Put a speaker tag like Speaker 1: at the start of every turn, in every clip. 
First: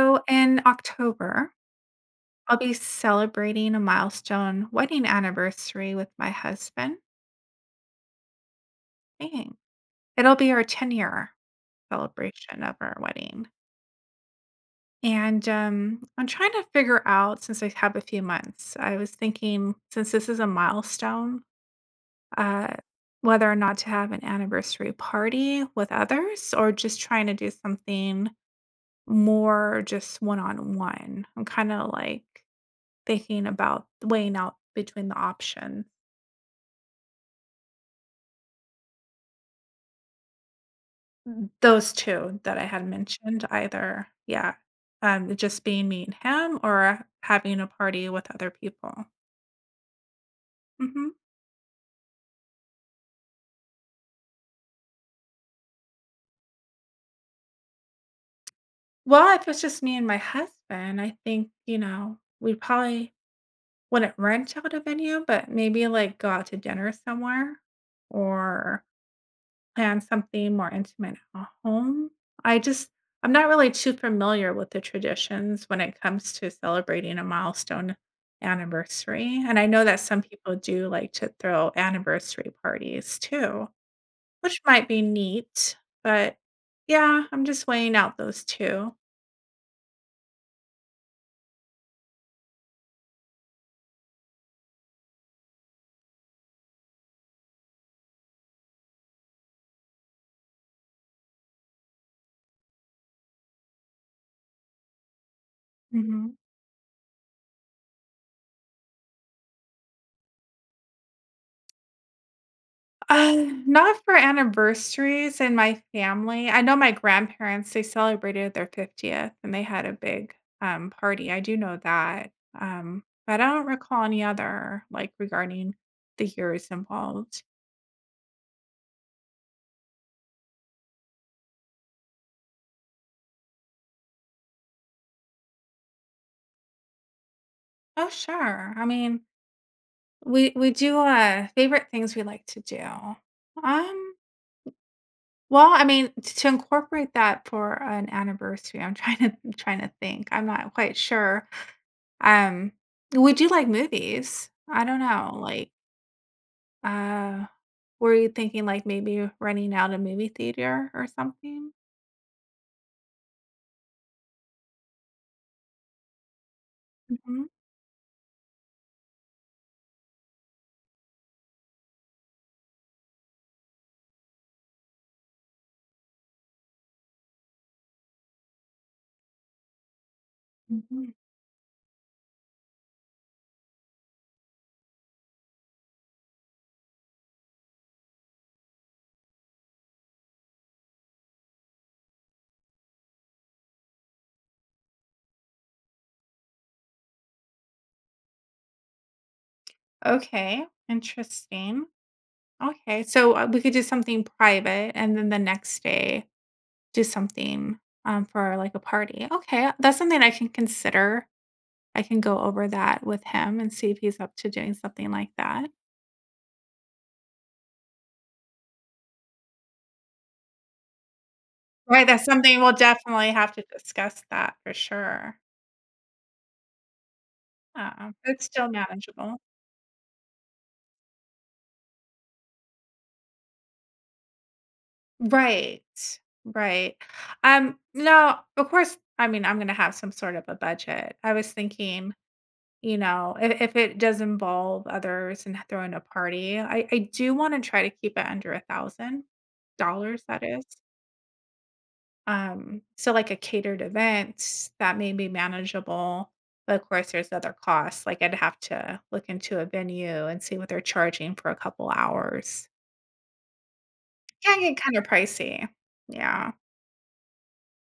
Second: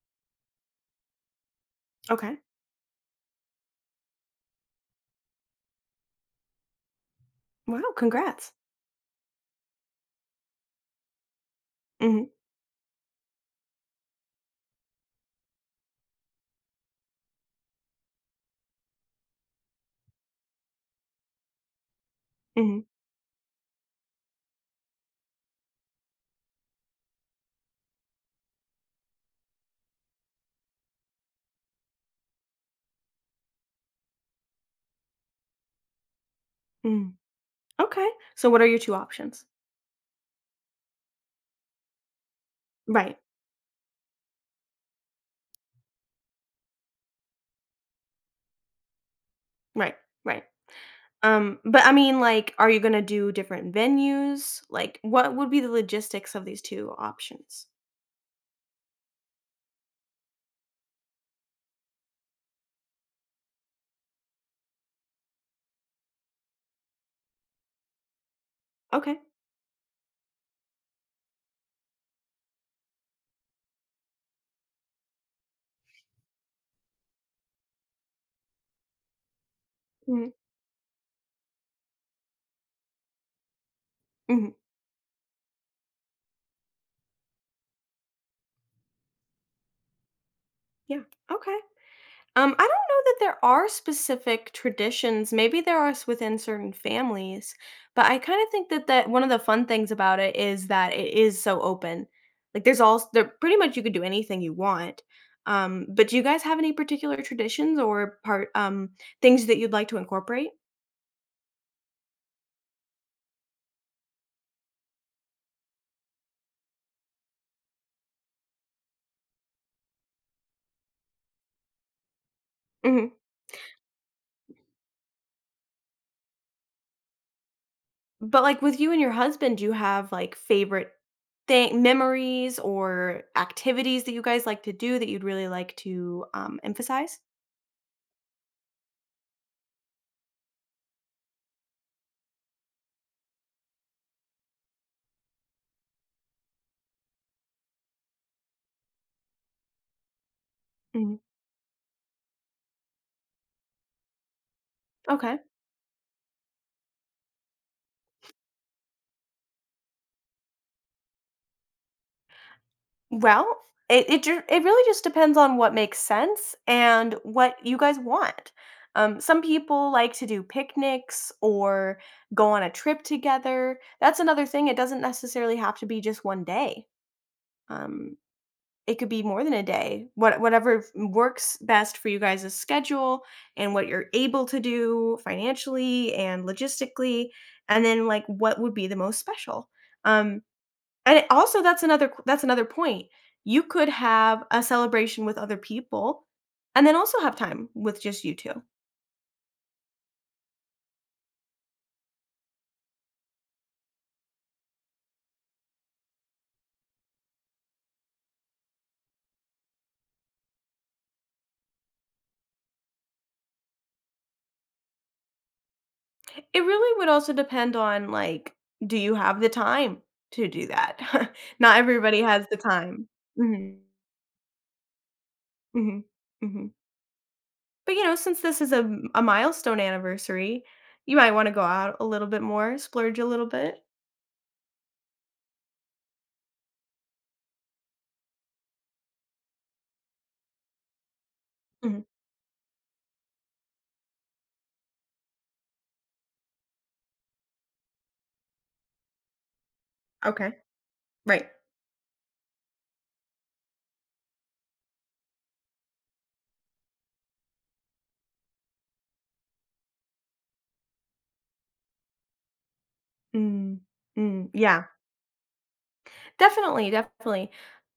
Speaker 1: So in October,
Speaker 2: Okay.
Speaker 1: I'll be celebrating a milestone wedding anniversary with my husband.
Speaker 2: Wow, congrats.
Speaker 1: Dang. It'll be our 10-year
Speaker 2: Mhm,
Speaker 1: celebration of our wedding. And I'm trying to figure out, since I have a few months, I was thinking, since this is a milestone, uh,
Speaker 2: mhm,
Speaker 1: whether or not to have an anniversary party with others or just trying to do something more just one on one. I'm kind of like thinking about weighing out between the options.
Speaker 2: mhm. Okay. So what are your 2 options?
Speaker 1: Those 2 that I had
Speaker 2: Right.
Speaker 1: mentioned, either yeah, just being me and him or having a party with other people.
Speaker 2: Right. Right.
Speaker 1: Mhm.
Speaker 2: But I mean, are you gonna do different venues? Like, what would be the logistics of these 2 options?
Speaker 1: Well, if it's just me and my husband, I think, you know, we probably wouldn't rent out a venue, but maybe, like, go out to dinner somewhere or
Speaker 2: Okay.
Speaker 1: plan something more intimate at home. I just I'm not really too familiar with the traditions when it comes to celebrating a milestone anniversary, and I know that some
Speaker 2: Mhm,
Speaker 1: people do like to throw anniversary parties too,
Speaker 2: mhm.
Speaker 1: which might be neat, but yeah, I'm just weighing out those 2.
Speaker 2: Yeah. Okay. I don't know that there are specific traditions. Maybe there are within certain families, but I kind of think that one of the fun things about it is that it is so open. Like there's all there pretty much you could do anything you want. But do you
Speaker 1: Mhm.
Speaker 2: guys have any particular traditions or part things that you'd like to incorporate?
Speaker 1: Uh, Not for anniversaries in my family. I know my grandparents, they celebrated their 50th and they had a big party. I do know that. But I don't recall any other like regarding the years involved.
Speaker 2: But, like, with you and your husband, do you have, like, favorite thing memories or activities that you guys like to do that you'd really like to, emphasize?
Speaker 1: Oh, sure. I mean, we do favorite things we like to do. Um, well, I mean, to incorporate that for an anniversary, I'm trying to trying to think. I'm not quite
Speaker 2: Mhm.
Speaker 1: sure. Um, would you like movies? I don't know,
Speaker 2: Okay.
Speaker 1: like, uh, were you thinking, like, maybe renting out a movie theater or something?
Speaker 2: Well, it really just depends on what makes sense and
Speaker 1: Mhm,
Speaker 2: what you guys want. Some people like to do picnics or go on a trip together. That's another thing, it doesn't necessarily have to be just one day. Um It could be more than a day. Whatever
Speaker 1: mhm.
Speaker 2: works best for you guys' schedule and what you're able to do financially and logistically, and then like what would be the most special. Um, and also that's another point. You could have a celebration with other people, and then also have time with just you two.
Speaker 1: Okay, interesting. Okay, so, we could do something private, and then the next day do something, for, like, a party. Okay, that's something I can consider. I can go over that with him and see if he's up to doing something like that.
Speaker 2: It really would also depend on, like, do you have the time to do that? Not
Speaker 1: Right,
Speaker 2: everybody
Speaker 1: that's
Speaker 2: has the
Speaker 1: something we'll
Speaker 2: time.
Speaker 1: definitely have to
Speaker 2: Hmm
Speaker 1: discuss that for sure.
Speaker 2: hmm hmm But, you
Speaker 1: Oh,
Speaker 2: know, since
Speaker 1: it's
Speaker 2: this
Speaker 1: still
Speaker 2: is a
Speaker 1: manageable.
Speaker 2: milestone anniversary, you might wanna go out a little bit more, splurge a little bit.
Speaker 1: Right. Right. No, of course, I mean, I'm gonna have some sort of a budget. I was
Speaker 2: Mhm.
Speaker 1: thinking, you know, if it does involve others and throwing a party, I do want to try to keep it under $1,000, that
Speaker 2: Okay.
Speaker 1: is.
Speaker 2: Right.
Speaker 1: So like a catered event that may be manageable. But of course, there's other costs. Like I'd have to look into a venue and see what they're charging for a couple hours.
Speaker 2: Mm. Mm,
Speaker 1: Can get
Speaker 2: yeah.
Speaker 1: kinda pricey. Yeah.
Speaker 2: Definitely, definitely.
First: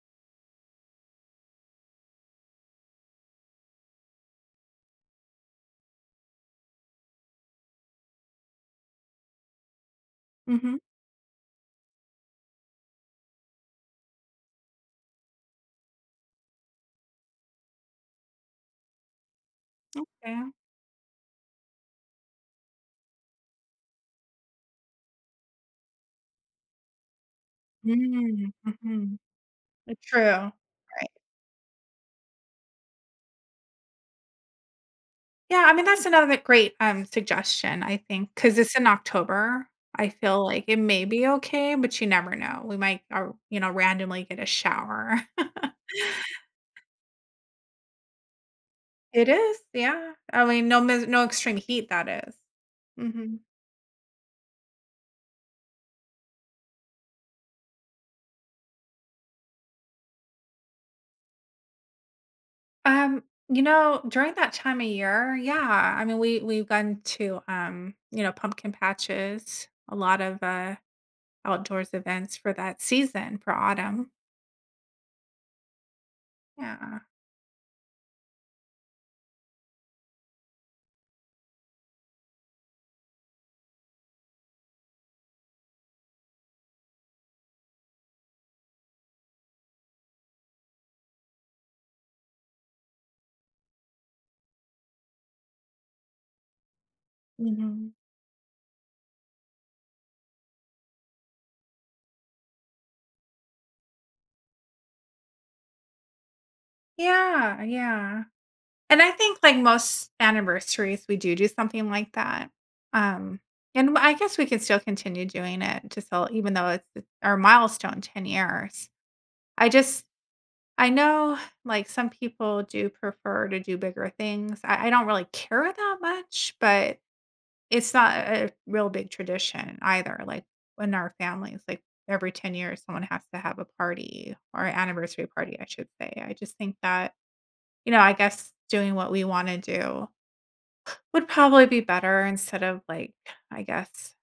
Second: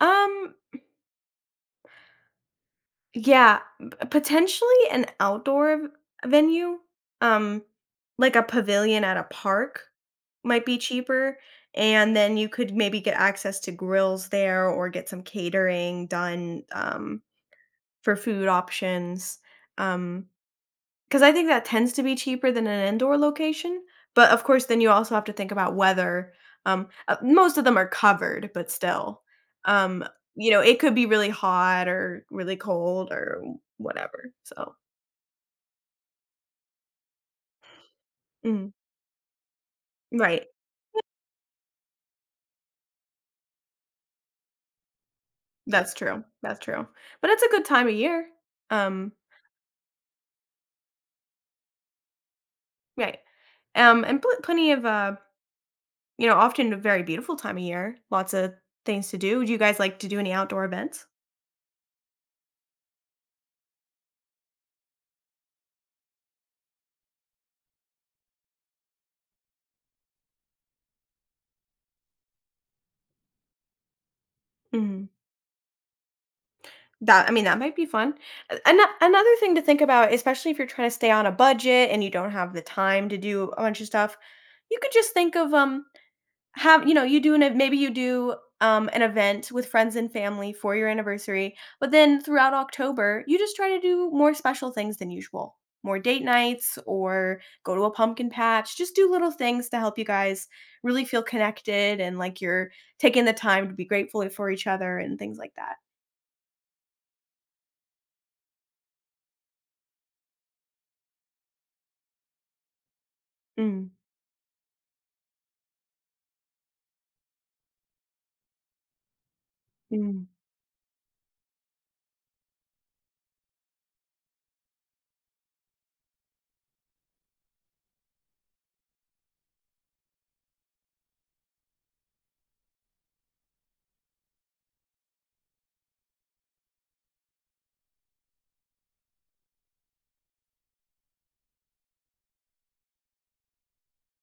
Speaker 2: Um, yeah, p potentially an outdoor v venue, um, like a pavilion at a park might
Speaker 1: Mhm.
Speaker 2: be cheaper, and then you could maybe get access to grills there or get some catering done, for food options, um
Speaker 1: Yeah.
Speaker 2: 'cause I think that tends to be cheaper than an indoor location, but of course, then you also have to think about weather, most of them are
Speaker 1: Mm,
Speaker 2: covered, but
Speaker 1: mhm.
Speaker 2: still, um,
Speaker 1: True.
Speaker 2: you
Speaker 1: Right.
Speaker 2: know, it could be really hot or really cold or whatever, so
Speaker 1: Yeah, I mean, that's another great, suggestion, I think, because
Speaker 2: Mhm.
Speaker 1: it's in October. I feel
Speaker 2: Right.
Speaker 1: like it may be okay, but you never know. We might, you know, randomly get a shower.
Speaker 2: That's true, but it's a good time of year, um,
Speaker 1: It is, yeah. I mean, no extreme heat, that is.
Speaker 2: right,
Speaker 1: Mhm.
Speaker 2: and pl plenty of, you know, often a very beautiful time of year, lots of things to do. Do you guys like to do any outdoor events?
Speaker 1: You know, during that time of year, yeah, I mean, we've gone to, you know, pumpkin patches, a lot of, outdoors events for that season, for autumn.
Speaker 2: Mhm.
Speaker 1: Yeah.
Speaker 2: That I mean, that might be fun. A ano Another thing to think about, especially if you're trying to stay on a budget and you don't have the time to do a bunch of stuff, you could just think of, have you know, you do an ev maybe you do, an event with friends and family for your anniversary, but then throughout October, you just try to do more special things than usual. More date nights or go to a
Speaker 1: Mhm.
Speaker 2: pumpkin patch, just do little things to help you guys really feel connected and like you're taking the time to be grateful for each other and things like that.
Speaker 1: Yeah, yeah. And I think, like, most anniversaries, we do do something like that. Um,
Speaker 2: Mm,
Speaker 1: and I guess we can still continue doing it to cel even though it's our milestone, 10 years. I just
Speaker 2: mm,
Speaker 1: I know, like, some people do prefer to do bigger things. I don't really care that much, but it's not a real big tradition either, like, in our families, like, every 10 years, someone has to have a party or an anniversary party, I should say. I just think that, you know, I guess doing what we wanna do would probably be better instead of, like, I guess,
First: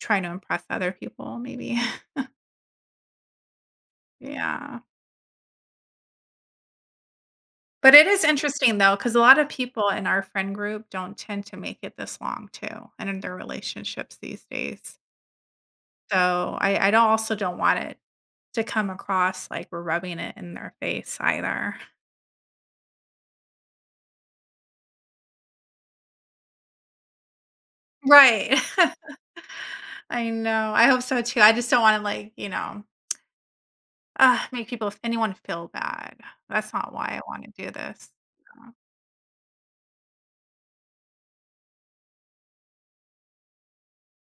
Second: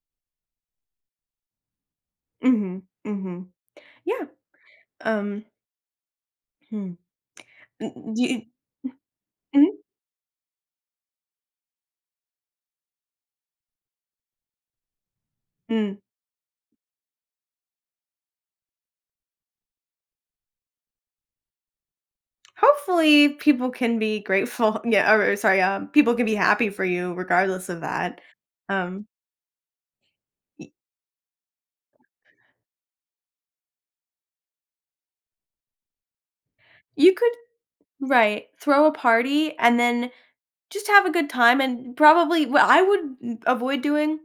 Speaker 1: trying to impress other people maybe.
Speaker 2: mhm, mhm. Yeah,
Speaker 1: Yeah.
Speaker 2: um, hmm.
Speaker 1: But it
Speaker 2: N do
Speaker 1: is
Speaker 2: you
Speaker 1: interesting, though, because a lot of
Speaker 2: mhm,
Speaker 1: people in our friend group don't tend to make it this long too, and in their relationships these days.
Speaker 2: mm.
Speaker 1: So, I don't also don't want it to come across like we're rubbing it in their face either.
Speaker 2: Hopefully, people can be grateful yeah, or sorry, people can be happy for you regardless of that.
Speaker 1: Right.
Speaker 2: Um,
Speaker 1: I know.
Speaker 2: y
Speaker 1: I hope so too. I just don't wanna like, you know, make people anyone feel bad. That's not why
Speaker 2: you
Speaker 1: I
Speaker 2: could
Speaker 1: wanna do this.
Speaker 2: Right,
Speaker 1: Mm.
Speaker 2: throw a party and then just have a good time, and probably what I would avoid doing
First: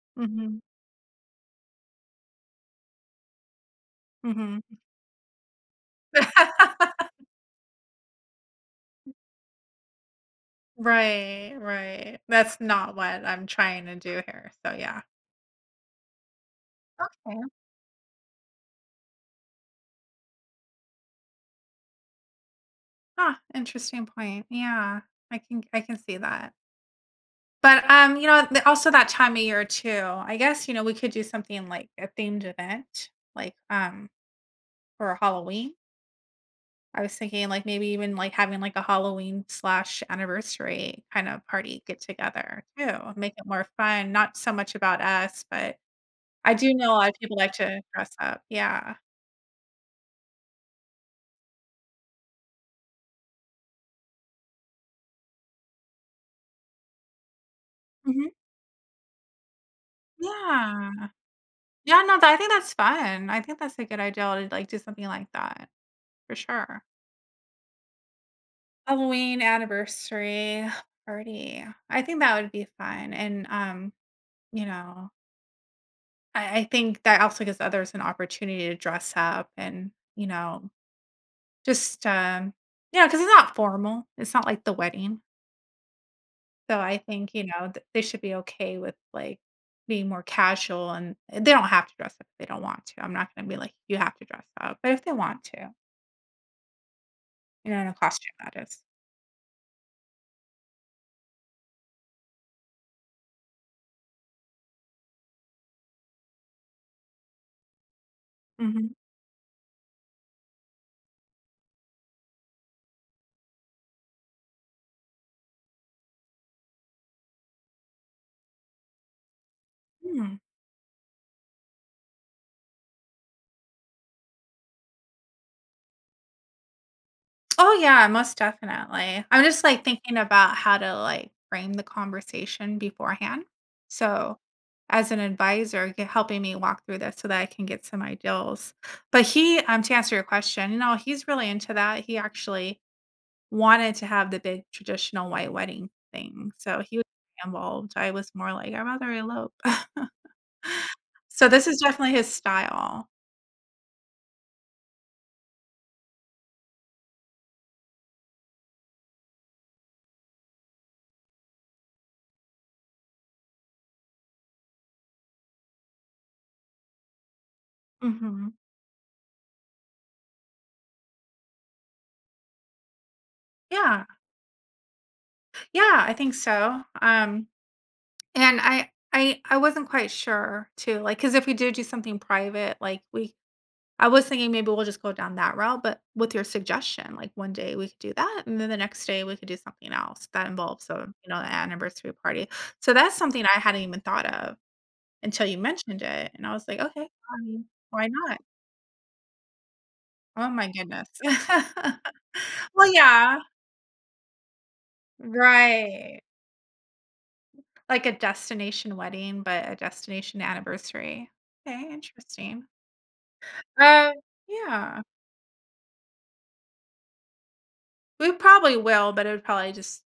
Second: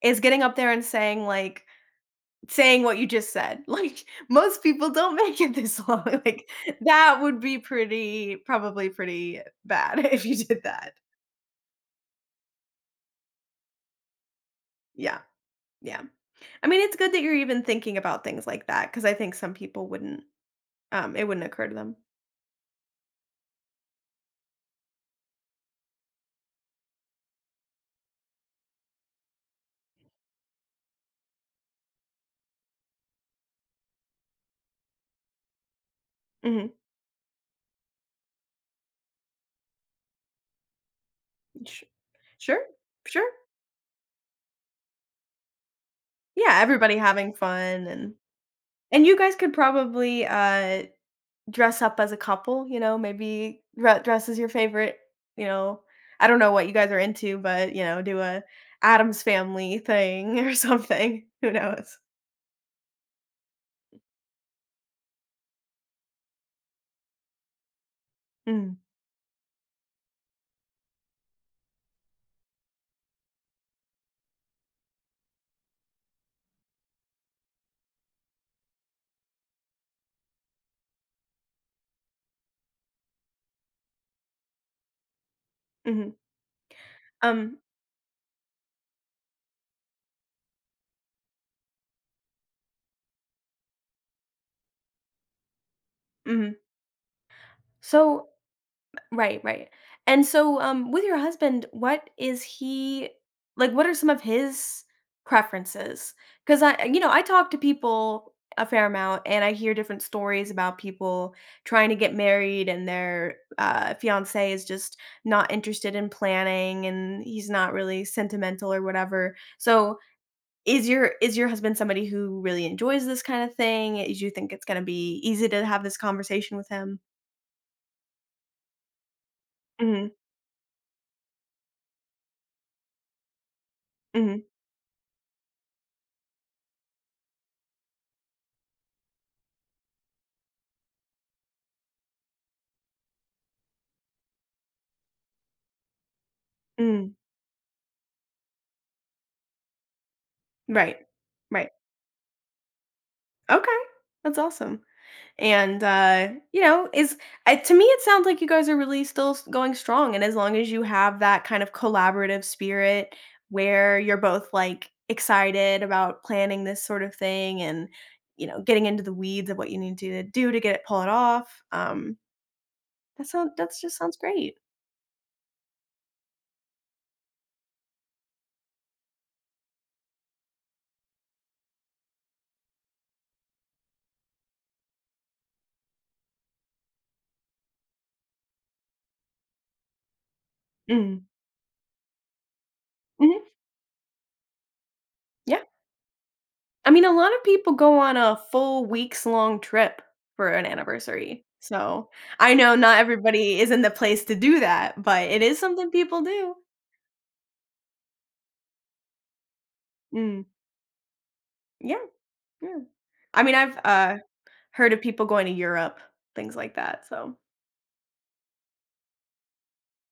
Speaker 2: is getting up
Speaker 1: Mhm.
Speaker 2: there and saying, saying what you just said. Like,
Speaker 1: Mm.
Speaker 2: most
Speaker 1: Mhm.
Speaker 2: people don't make it this long, like, that would be pretty probably pretty bad if you did that.
Speaker 1: Right, right. That's not what I'm trying to do here. So, yeah.
Speaker 2: Yeah, yeah. I mean, it's good that you're
Speaker 1: Okay.
Speaker 2: even thinking about things like that because I think some people wouldn't. It wouldn't occur to them.
Speaker 1: Huh, interesting point. Yeah. I can see that. But, you know, th also that time of year too, I guess, you know, we could do something like a themed event, like, for Halloween.
Speaker 2: Mhm.
Speaker 1: I was thinking, like, maybe even, like, having, like, a Halloween/anniversary slash anniversary kind of party
Speaker 2: Sh
Speaker 1: get
Speaker 2: Sure,
Speaker 1: together too,
Speaker 2: sure.
Speaker 1: make it more fun, not so much about us, but I
Speaker 2: Yeah,
Speaker 1: do know a
Speaker 2: everybody
Speaker 1: lot of
Speaker 2: having
Speaker 1: people like to
Speaker 2: fun,
Speaker 1: dress
Speaker 2: and
Speaker 1: up. Yeah.
Speaker 2: and you guys could probably, dress up as a couple, you know, maybe dress as your favorite, you know, I don't know what you guys are into, but, you know, do
Speaker 1: Mhm.
Speaker 2: a Adam's Family thing or
Speaker 1: Yeah.
Speaker 2: something. Who knows?
Speaker 1: Yeah, no, tha I think that's fun. I think that's a good idea to, like, do something like that, for sure.
Speaker 2: Mhm,
Speaker 1: Halloween anniversary party. I think that would be fun, and, you know, I think that also gives others an opportunity to dress up and, you know, just, you know, because it's not formal, it's not like the wedding,
Speaker 2: mhm.
Speaker 1: so I think, you
Speaker 2: Um,
Speaker 1: know, th they should be okay with, like, being more casual, and eh, they don't have to dress up if they don't want to. I'm not gonna be like, "You have to dress up," but if they want to,
Speaker 2: mhm.
Speaker 1: you know, in a
Speaker 2: So
Speaker 1: costume, that is.
Speaker 2: Right, right. And so, with your husband, what is he like? What are some of his preferences? Because I, you know, I talk to people a fair
Speaker 1: Mhm.
Speaker 2: amount, and I hear different stories about people trying to get married, and their fiance is just not interested in planning, and he's not really sentimental or whatever. So,
Speaker 1: Mm.
Speaker 2: is your husband somebody who really enjoys this kind of thing? Do you think it's going to be easy to have this conversation with him?
Speaker 1: Oh, yeah, most definitely. I'm just, like,
Speaker 2: Hmm
Speaker 1: thinking about how to, like, frame the conversation beforehand. So,
Speaker 2: hmm
Speaker 1: as an advisor, g helping me walk through this so that I can get some ideals. But he to answer your question, you know, he's really into that. He actually wanted to have the big traditional white wedding thing, so he was
Speaker 2: hmm
Speaker 1: involved. I was more like, "I'd rather elope."
Speaker 2: Right.
Speaker 1: So this
Speaker 2: Right.
Speaker 1: is definitely his style.
Speaker 2: Okay. That's awesome. And, you know, is I, to me, it sounds like you guys are really still going strong. And as long as you have that kind of collaborative spirit where you're both like excited about planning this sort of thing and, you
Speaker 1: Mhm.
Speaker 2: know, getting into the weeds of what you need to do to get it, pull it off. That's just
Speaker 1: Yeah.
Speaker 2: sounds great.
Speaker 1: Yeah, I think so. And I wasn't quite sure too, like, cause if we do something private, like, we I was thinking maybe we'll just go down that route, but with your suggestion, like one day we could do that, and then the next day we could do something else that involves a,
Speaker 2: Mm-hmm.
Speaker 1: you know, an anniversary party. So that's something I hadn't even thought of until you
Speaker 2: Yeah.
Speaker 1: mentioned it, and I was like,
Speaker 2: I
Speaker 1: "Okay,
Speaker 2: mean, a lot
Speaker 1: I
Speaker 2: of
Speaker 1: mean,
Speaker 2: people go
Speaker 1: why
Speaker 2: on
Speaker 1: not?"
Speaker 2: a full weeks long trip
Speaker 1: Oh
Speaker 2: for an
Speaker 1: my goodness.
Speaker 2: anniversary. So, I know
Speaker 1: Well,
Speaker 2: not
Speaker 1: yeah,
Speaker 2: everybody is in the place to do that, but it is something
Speaker 1: right.
Speaker 2: people do.
Speaker 1: Like a destination wedding, but a destination
Speaker 2: Mm,
Speaker 1: anniversary. Okay,
Speaker 2: yeah,
Speaker 1: interesting.
Speaker 2: yeah. I mean, I've,
Speaker 1: Uh,
Speaker 2: heard of
Speaker 1: yeah.
Speaker 2: people going to Europe, things like that, so,
Speaker 1: We probably will, but it would probably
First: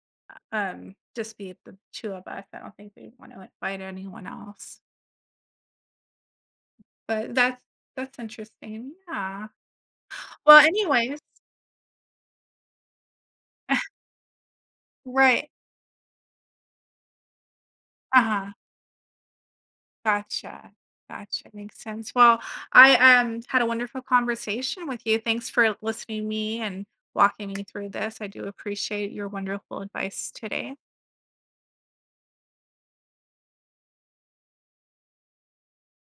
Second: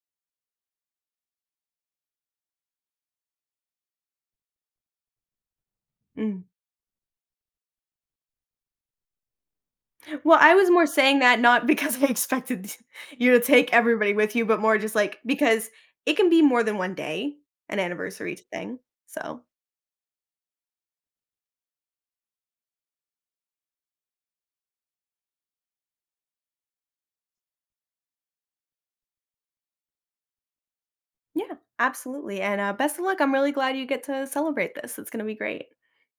Speaker 1: just be the 2 of us. I don't think we want to invite anyone else,
Speaker 2: mm.
Speaker 1: but that's interesting, yeah.
Speaker 2: Well, I
Speaker 1: Well,
Speaker 2: was more saying
Speaker 1: anyways.
Speaker 2: that not because I expected you to take everybody with you, but more just, like,
Speaker 1: Right.
Speaker 2: because it can be more than 1 day, an anniversary
Speaker 1: Uh-huh.
Speaker 2: thing. So,
Speaker 1: Gotcha, gotcha, makes sense. Well, I, had a wonderful conversation with you. Thanks for listening to me and walking me through this. I do appreciate your wonderful advice today.
Speaker 2: yeah, absolutely, and, best of luck. I'm really glad you get to celebrate this. It's gonna be great.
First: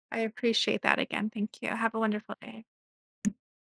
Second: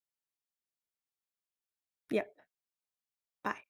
Speaker 1: I appreciate that again. Thank you. Have a
Speaker 2: Yeah.
Speaker 1: wonderful day.
Speaker 2: Bye.